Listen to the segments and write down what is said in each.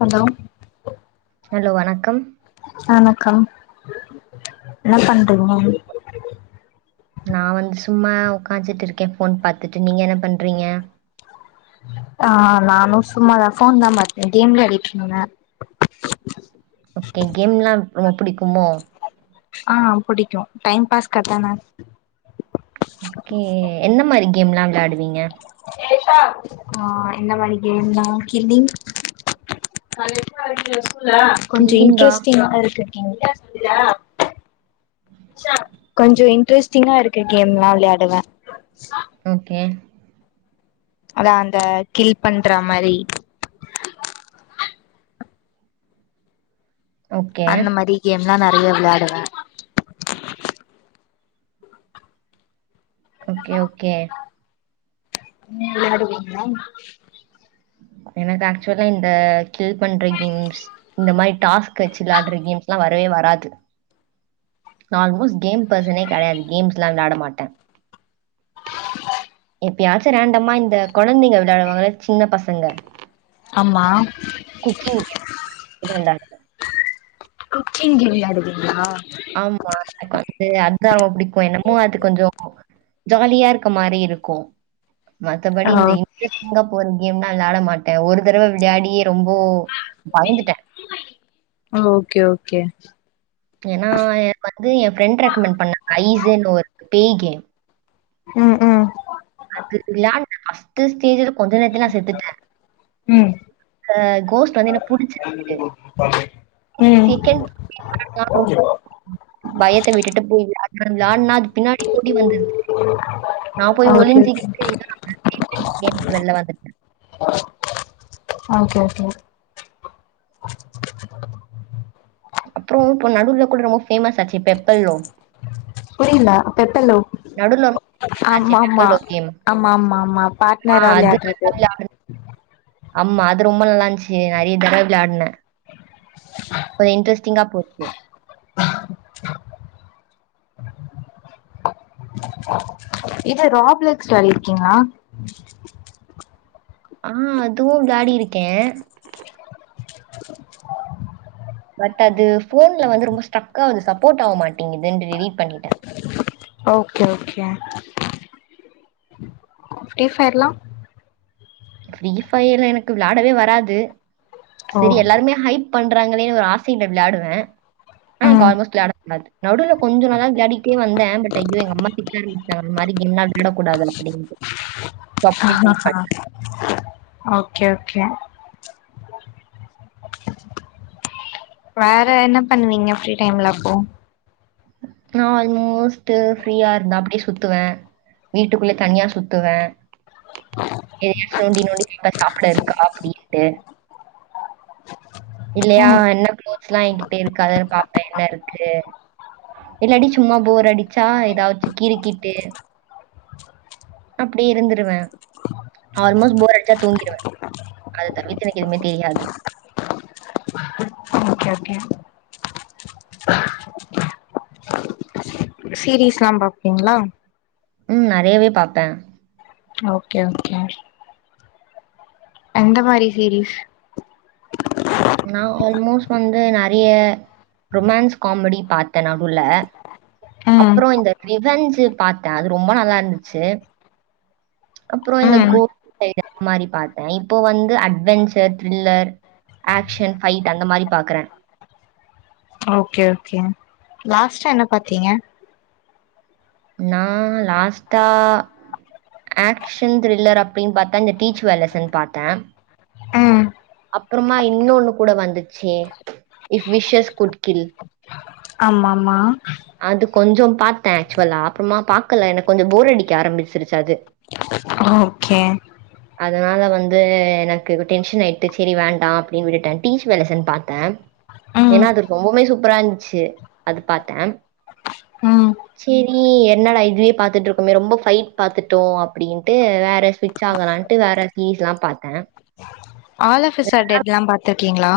Hello hello வணக்கம் வணக்கம் என்ன பண்றீங்க நா வந்து சும்மா உக்காச்சிட்டு இருக்கே ஃபோன் பாத்துட்டு நீங்க என்ன பண்றீங்க ஆ நானு சும்மாதா ஃபோன் தா பாத்தே கேம் வெளையாடிருந்தேங்க ஓகே கேம் னா ரொம்ப பிடிக்குமோ ஆ புடிக்கும் டைம் பாஸ் க்கு அதான ஓகே என்ன மாரி கேம் ல்லா வெளாடுவீங்க ஆ என்ன மணக்கி என்ன கில்லிங் கொஞ்சோ கில்லிங்கா? இன்ட்ரெஸ்டிங்காவு இருக்கு இன்ட்ரெஸ்ட்டு இல்லையா கொஞ்சோ இன்டர்ஸ்ட்டிங்கா இருக்க கேம்லா வெளையாடுவே ஓகே அதா அந்த கில் பண்ற மாரி ஓகே. அந்த மாரி கேம் ல்லா நெறைய வெளாடுவே ஓகே ஓகே நீங்க விளையாடு வீங்கலா எனக்கு ஆக்சுவலா இந்த கில் பண்ற கேம்ஸ் இந்த மாரி டாஸ் கட்சு வெளாடுற கேம்ஸ் ல்லா வரவே வராது நு ஆல்மோஸ்ட் கேம் பெர்சனே கெடையாது கேம்ஸ்லா வெளாட மாட்டே எப்பயாச்சு ரேண்டமா இந்த கொழந்தைங்க வெளாடுவாங்கள சின்ன பசங்க ஆமா குக்கிங் கேம் இது ரன்டான் குக்கிங் கேம் விளையாடுவீங்களா ஆமா எனக்கு வந்து அதுதா ரொம்ப பிடிக்கு என்னமோ அது கொஞ்சோ ஜாலியா இருக்க மாரி இருக்கு மத்தபடி ஆ இந்த இன் இன்ட்ரெஸ்டிங்கா போற கேம்னா வெளையாட மாட்டே ஒரு தடவ வெளையாடியே ரொம்போ பயந்துட்டே ஓகே ஓகே ஏனா எனக் வந்து எ ஃப்ரெண்ட் ரெக்கமெண்ட் பண்ணா ஐஸேன்னு ஒரு பேய் கேம் ம் ம் அது வெளாண்டு ஃபஸ்ட்டு ஸ்டேஜ்ல கொஞ்ச நேரத்திலே செத்துட்டே ம் அ கோஸ்ட்டு வந்து என்ன புடிச்சிருக்கு செகண்ட் நான் ரொம்ப ம் பயத்த விட்டுட்டு போய் [inaudible] விளாட்னா அது பின்னாடி ஓடி வந்துருது நா போயி ஓகே ஓகே ஒளிஞ்சுக்கிட்டு [inaudible] வெள்ல வந்துட்டே ஓகே ஓகே அப்றோ இப்ப நடுல கூட ரொம்ப பேமஸ் ஆச்சு பெப்பல்லோ புரிய்ல அப்ப எத்தன் லவ் நடுவுல ரொம்ப ஆச்சு ஆமாமா பெப்பல்லோ கேம். ஆமாமாமா ஆ பாட்னரா விளையாட்றது ஆம்மா அது ரொம்ப நல்லா இருந்துச்சு நெறைய தடவ வெளையாட்னே ஒரு இன்ட்ரஸ்டிங்கா போச்சு இது ராப்லெக்ஸ் விளாடிருக்கீங்களா ஆ அதுவு விளாடி இருக்கே பட் அது ஃபோன்ல வந்து ரொம்ப ஸ்டக் ஆகுது சப்போட் ஆவ மாட்டிங்கதுன்டு டிலிட்டு பண்ணிட்டே ஓகே ஓகே ஃப்ரீ ஃபயர்லா ஃப்ரீ ஃபயர்ல எனக்கு விளாடவே வராது ஓ சேரி எல்லாருமே ஹைப் பண்றாங்களேன் ஒரு ஆசைல விளாடுவே ஆ ம் கால்மோஸ்ட் விளாட வராது நடுல கொஞ்ச நாளா விளாடிட்டே வந்தே பட் ஐயோ எங்க அம்மா திட்றாங் அந்த மாரி கேம்லா விளாடக்கூடாது அப்டின்ட்டு ஓகே ஓகே வேற என்ன பண்ணுவீங்க ஃப்ரீ டைம்ல அப்போ நா ஆல்மோஸ்ட் ஃப்ரீயா இருந்தா அப்டியே சுத்துவே வீட்டுக்குள்ளே தனியா சுத்துவே எதையாச்சு நோண்டி நோ ண்டி [inaudible] சாப்ட இருக்கா அப்டின்ட்டு இல்லயா ம் என்ன [inaudible] ஸ்லா எங்கிட்ட இருக்கா [inaudible] பாப்பே என்ன இருக்கு இல்லாடி சும்மா போறடிச்சா எதாச்சு கிறுகீட்டு அப்டி இருந்துருவே ஆல்மோஸ்ட் போர் அடிச்சா தூங்கிருவே அது தவவித்து எனக்கு எதுமே தெரியாது ஓகே ஓகே சீரீஸ்ல்லா பாப்பிங்களா ம் நெறையவே பாப்பே ஓகே ஓகே எந்த மாரி சீரீஸ் நா ஆல்மோஸ்ட் வந்து நெறைய ரொமான்ஸ் காமெடி பாத்தே நடுல ம் அப்ற இந்த ரிவெஞ்சு பாத்தே அது ரொம்ப நல்லா இருந்துச்சு அப்ற இந்த ம் கோ [inaudible] சைடு அந்த மாரி பாத்தே இப்போ வந்து அட்வெஞ்சர் த்ரில்லர் ஆக்ஷன் ஃபைட் அந்த மாரி பாக்குறே ஓகே ஓகே லாஸ்ட என்ன பாத்தீங்க நா லாஸ்ட்டா ஆக்ஷன் த்ரில்லர் அப்டின் பாத்தா இந்த டீச் வேலசன் பாத்தே ம் அப்றமா இன்னொன்னு கூட வந்துச்சு இஃப் விஷஸ் குட் கில் ஆமா ஆமா அது கொஞ்சோ பாத்தே ஆக்சுவ்லா அப்றமா பாக்கல எனக்கு கொஞ்ச போர் அடிக்க ஆரம்பிச்சிருச்சு அது ஓகே அதனால வந்து எனக்கு இப்ப டென்ஷன் ஆயி ட்டு சேரி வேண்டா அப்டின்னு விட்டுட்டே டீஸ் வெலசல் பாத்தே ம் ஏனா அது ரொம்பவுமே சூப்பரா இருந்ச்சு அது பாத்த ம் சேரி என்னடா இதுவே பாத்துட்டு இருக்கோமே ரொம்ப ஃபைட் பாத்துட்டோ அப்டின்ட்டு வேற சி ச்சாங்கலான்ட்டு வேற சீரிஸ்லா பாத்த ஆல் ஆஃப் அஸ் ஆர் டெட்லா பாத்துருக்கீங்ளா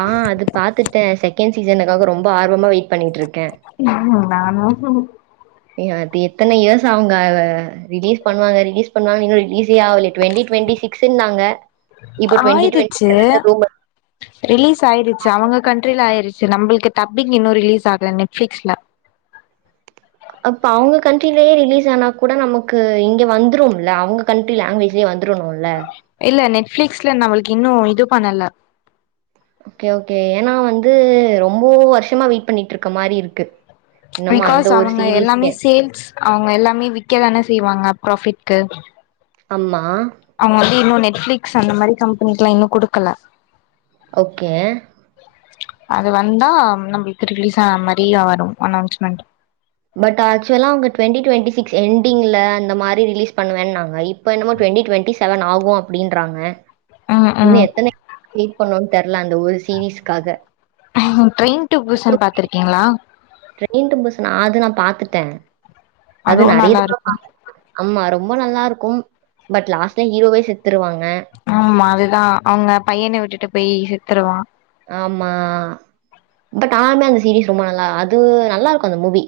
ஆ அது பாத்துட்ட செகண்ட் சீசனுக்காக ரொம்ப ஆர்வமா வெயிட் பண்ணிட்டுருக்கே ம் நானு ஏங்க இப்ப எத்தன இயர்ஸ் ஆவுங்க ரிலீஸ் பண்ணுவாங்க ரிலீஸ் பண்ணுவாங்குறே ரிலீஸே ஆவேல டுவெண்டி டுவெண்டி சிக் சின்னாங்க ஆயிருச்சு ரூமர். ரிலீஸ் ஆயிருச்சு அவங்க கண்ட்ரில ஆயிருச்சு நம்மளுக்கு டப்பிங் இன்னு ரிலீஸ் ஆகல நெட்ஃப்ளிக்ஸ்ல அப்போ அவங்க கண்ட்ரிலயே ரிலீஸ் ஆனா கூட நமக்கு இங்க வந்துரும்ல அவங்க கண்ட்ரி லாங்குவேஜ்லேயு வந்துரனூல இல்ல நெட்ஃப்ளிக்ஸ்ல நம்மளுக்கு இன்னு இது பண்ணல ஓகே ஓகே ஏனா வந்து ரொம்போ வருஷமா வெயிட் பண்ணிட்டு இருக்க மாரி இருக்கு இன்னமும் அந்த பிகாஸ் ஒரு அவங்க எல்லாமே சீரிஸ்க்கே. சேல்ஸ் அவங்க எல்லாமே விக்கதானே செய்வாங்க ப்ராபிட்க்கு அம்மா அவங்க வந்து இன்னு நெட்ஃப்ளிக்ஸ் அந்த மாரி கம்பெனிக்லா இன்னு குடுக்கல ஓகே அது வந்தா நம்மளுக்கு ரிலீஸ் ஆன மாரியா வரு அனௌன்ஸ்மெண்ட் பட் ஆக்சுவலா அங்க டுவெண்டி டுவெண்டி சிக்ஸ் என்டிங்ல இந்த மாரி ரிலீஸ் பண்ணுவேன்னாங்க இப் பென்னமோ டுவெண்டி டுவெண்டி செவன் ஆகு அப்டின்றாங்க ம் இன்னு ம் எத்தன [inaudible] வெயிட் பண்ணோனு தெர்ல அந்த ஒரு சீரீஸ்க்காக ட்ரெயின் டு பூசன் பாத்துருக்கீங்களா ட்ரெயின் டூ பூஸன் அது நா பாத்துட்டே அது அதுவு நெறைய நல்லா தடவ இருக்கும் [inaudible] ஆமா ரொம்ப நல்லா இருக்கும் பட் லாஸ்ட்ல ஹீரோவே செத்துருவாங்க ஆமா அதுதா அவுங்க பையன விட்டுட்டு போய் செத்துருவா ஆமா பட் ஆறுமே அந்த சீரீஸ் ரொம்ப நல்லா அது நல்லாருக்கு அந்த மூவி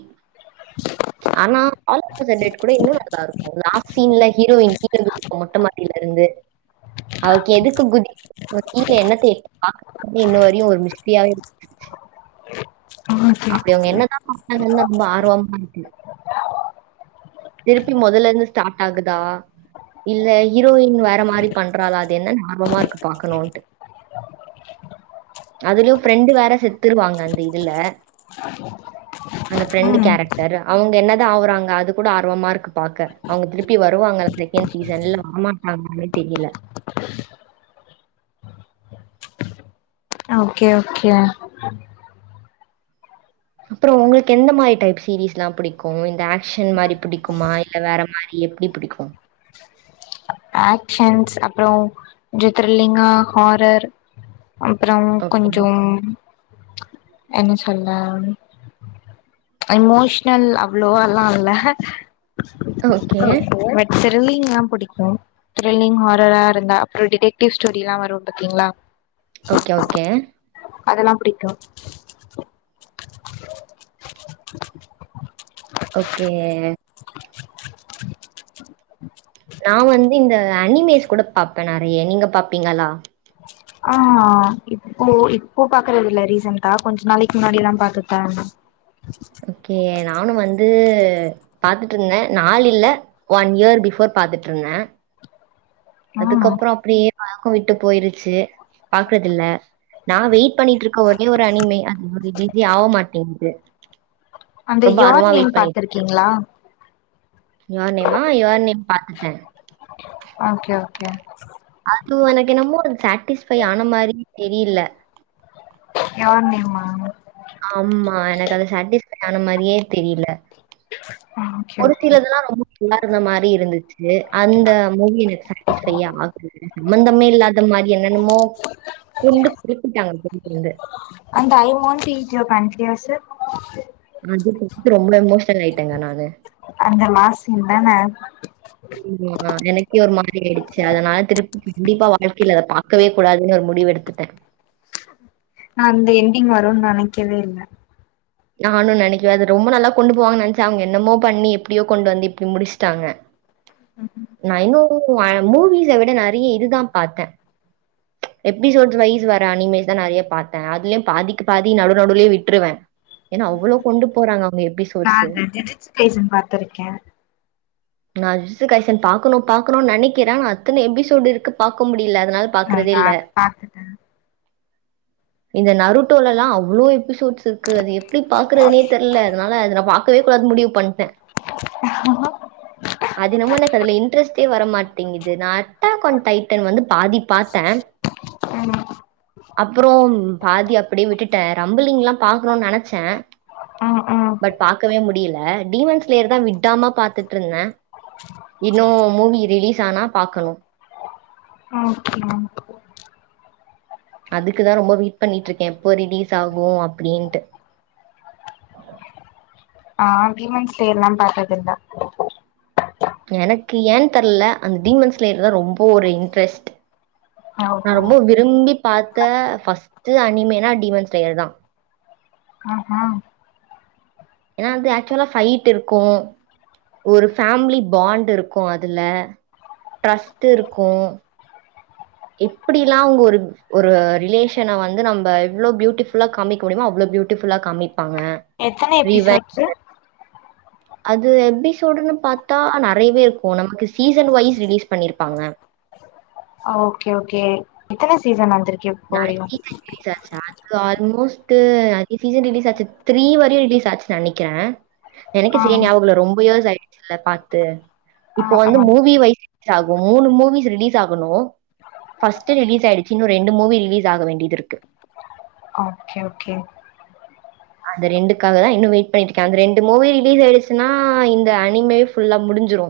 ஆனா all of us are dead கூட இன்னு நல்லாருக்கு லாஸ்ட் சீன்ல ஹீரோயின் கீழ குதிப்பா மொட்ட மாடில இருந்து அவக்கு எதுக்கு குதி [inaudible] கீழ என்னத்த எட் [inaudible] இன்ன வரையு ஒரு மிஸ்டியாவே இரு ஓகே அப்டி அவுங்க என்னதா [inaudible] ரொம்ப ஆர்வமா இருக்கு திருப்பி மொதல்ல இருந்து ஸ்டார்ட் ஆகுதா இல்ல ஹீரோயின் வேற மாரி பண்றாலா அது என்னனு ஆர்வமா இருக்கு பாக்கணுன்ட்டு அதுலயு ஃப்ரெண்டு் வேற செத்துருவாங்க அந்த இதுல [inaudible] அந்த ஃப்ரெண்ட் ம் கேரக்டர் அவுங்க என்னதா ஆவுறாங்க அது கூட ஆர்வமா இருக்கு பாக்க அவுங்க திருப்பி வருவாங்கல செகண்ட் சீசன் வரமாட்டாங்களானே தெரில ஓகே ஓகேயா அப்பறோ உங்களுக் எந்த மாரி டைப் சீரிஸ் எல்லா புடிக்கு இந்த ஆக்ஷன் மாரி புடிக்குமா இல் ல வேற மாரி எப்டி புடிக்கும் ஆகஷன்ஸ் அப்பறோ கொஞ்சொ த்திர்லிங்கா ஹாரர் அப்பறம் ஓகே. கொஞ்சம் என்ன சொல்ல எமோஷ்னல் அவ்ளோவால்லா இல்ல ஓகே எனக்கு த்ர்லிங்லா புடிக்கு த்ரில்லிங் ஹாரரா இருந்தா அப்பறோ டிடக்டிவ் ஸ்டோரில்லா வரும் பாத்தீங்களா ஓகே ஓகே அதல்லா புடிக்கு ஓகே நா வந்து இந்த அனிமேஸ் கூட பாப்ப நெறைய நீங்க பாப்பீங்களா ஆ இப்போ இப்போ பாக்குறது இல்ல ரீசண்டா கொஞ்ச நாளைக்கு முன்னாடில்லா பாத்துட்டு தா இருந்த ஓகே நானு வந்து பாத்துட்ருந்த நாள் இல்ல ஒன் இயர் பிஃபோர் பாத்துட்ருந்த ஆ அதுக்கப்பறோ அப்டியே பழக்கோ விட்டு போய்ருச்சி பாக்குறதுல்ல நா வெய்ட் பண்ணிட்ருக்க ஒரே ஒரு அனிமை அது ஒரு இதி ஆக மாட்டேங்குது அந்த ரொம்ப யார் ஆர்வமா நேம் வெயிட் பாத்துருக்கீங்ளா யார் நேமா யார் நேம் பாத்துட்ட ஓகே ஓகே அது எனக்கு என்னமோ சட்டிஸ்பை ஆன மாரியே தெரில யார் நேமா ஆம்மா எனக்கு அது சட்டிஸ்பை ஆன மாரியே தெரில ஓகே ஒரு ஓகே சிலதெல்லா ரொம்ப நல்லா இருந்த மாரி இருந்துச்சு அந்த மூவி எனக்கு சட்டிஸ்பைய ஆகு சம்மந்தமே இல்லாத மாரி என்னென்னமோ கொண்டு குறிப்பிட்டாங்க [inaudible] இருந்து அந்த ஐ மோன் டீ ஜோ கண்டின்யஸ்சு அது போ [inaudible] ரொம்ப எமோஷ்னல் ஆய்ட்டங்க நானு அந்த மாசிம் தான ஆ எனக்கே ஒரு மாரி ஆய்டுச்சி அதனால திருப்பி கண்டிப்பா வாழ்க்கைல அத பா க்கவே கூடாதுன்னு ஒரு முடிவு எடுத்துட்ட நா அந்த எண்டிங் வருன் நெனைக்கவே இல்ல நானு நெனைக்குவ அது ரொம்ப நல்லா கொண்டு போவாங்கனா நென்ச்சா அவங்க என்னமோ பண்ணி எப்டியோ கொண்டு வந்து இப்டி முடிச்சுட்டாங்க [inaudible] நா இன்னு அ மூவிஸ விட நறைய இதுதா பாத்த எபிசோட்ஸ் வைஸ் வர அனிமேஷ் தா நறைய பாத்த அதுலயு பாதிக்கு பாதி நடு நடுலேயே விட்ருவ ஏன்னா அவ்ளோ கொண்டு போறாங்க அவங்க எப் மம் ஹையர் எஜூகேஷன் பாத்திருக்க நா விசுகைசன் பாக்கணு பாக்கணு நெனைக்கிற நா அத்தன எபிசோடு இருக்கு பாக்க முடில அதனால ஆ நா பாக்குறதேல்ல அது பாத்துட்டே இந்த நருட்டோலல்லா அவ்ளோ எபிசோட்ஸ் இருக்கு அது எப்டி பாக்குறதுனே தெர்ல அதனால அத நா பாக்கவே கூடாதுன் முடிவு பண்ட ஆ ஆஹா அது என்னமோ எனக்கு அதுல இன்ட்ரெஸ்ட்டே வரமாட்டேங்குது நா அட்டக் அன் டைட்டன் வந்து பாதி பாத்த ஆமா அப்புறோ பாதி அப்டி விட்டுட்ட ரம்புலிங்லா பாக்கணுன் நெனச்ச ம் ம் பட் பாக்கவே முடியல டீமான்ஸ்லேயர் தா விடாம பாத்துட்ருந்த இன்னோ மூவி ரிலீஸ் ஆனா பாக்கணு பாக்லா அதுக்கு தா ரொம்ப வீட் பண்ணிட்ருக்கே எப்போ ரிலீஸ் ஆகும் அப்டின்ட்டு ஆ வீமன்ஸ் ஸ்டேல்லா பாத்ததுல்ல எனக்கு ஏன் தெர்ல அந்த டீமன்ஸ்லயர்தா ரொம்ப ஒரு இன்ட்ரெஸ்ட் நா ஓஹோ ரொம்ப விரும்பி பாத்த ஃபர்ஸ்டட் அனிமேன்னா டிமன்ஸ் டேயர் தா அ ஆ ஏன்னா வந்து ஆக்சுவலா ஃபைட் இருக்கு ஒரு ஃபேமிலி பாண்ட் இருக்கும் அதுல ட்ரஸ்ட் இருக்கும் எப்பிடில்லா உங்க ஒரு ஒரு ரிலேஷன வந்து நம்ம எவ்ளோ பியூட்டிஃபுல்லா காமிக்க முடியுமோ அவ்ளோ பியூட்டிஃபுல்லா காமிப்பாங்க எத்தன ரிவன் எபிசோட்ஸ்சு அது எபிசோடுன்னு பாத்தா நறையவே இருக்கும் நமக்கு சீசன் வைஸ் ரிலீஸ் பண்ணியிருப்பாங்க ஓக்கே ஓக்கே எத்தன சீசன் வந்திருக்கு இப்போ வரையு நாளக்கி தா ரிலீஸ் ஆச்சா இது ஆல்மோஸ்ட்டு அஞ்சு சீசன் ரிலீஸ் ஆச்சு த்ரீ வரையு ரிலீஸ் ஆச்சு நெனைக்கிறே எனக்கே ஆ சரியா ஞாபகம்ல்ல ரொம்ப இயர்ஸ் ஆயிடுச்சுல்ல பாத்து ஆ இப்ப வந்து ஆ மூவி வய்ஸ் ரிலீஸ் ஆகும் மூணு மூவிஸ் ரிலீஸ் ஆகணு ஃபர்ஸ்ட் ரிலீஸ் ஆய்டுச்சு இன்னு ரெண்டு மூவி ரிலீஸ் ஆக வேண்டியது இருக்கு ஓக்கே ஓக்கே அந்த ரெண்டுக்காக தா இன்னு வெயிட் பண்ணிட்ருக்கே அந்த ரெண்டு மூவி ரிலீஸ் ஆயிடுச்சுனா இந்த அனிமே ஃபுல்லா முடிஞ்சிரு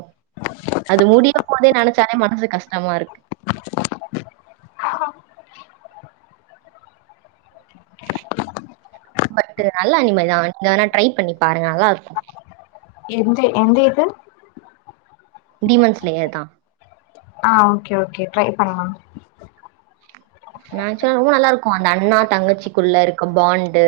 அது முடிய போதே நினைச்சாலே மனசு கஷ்டமாருக்கு பட் நல்ல அனிமைதா வேணா ட்ரை பண்ணி பாருங்க நல்லாருக்கு எந்த எந்த இது டிமன்ஸ்லேயர் தா ஆ ஓக்கே ஓக்கே ட்ரை பண்லா நனச்சா ரொம்ப நல்லாருக்கும் அந்த அண்ணா தங்கச்சிக்குள்ள இருக்க பாண்டு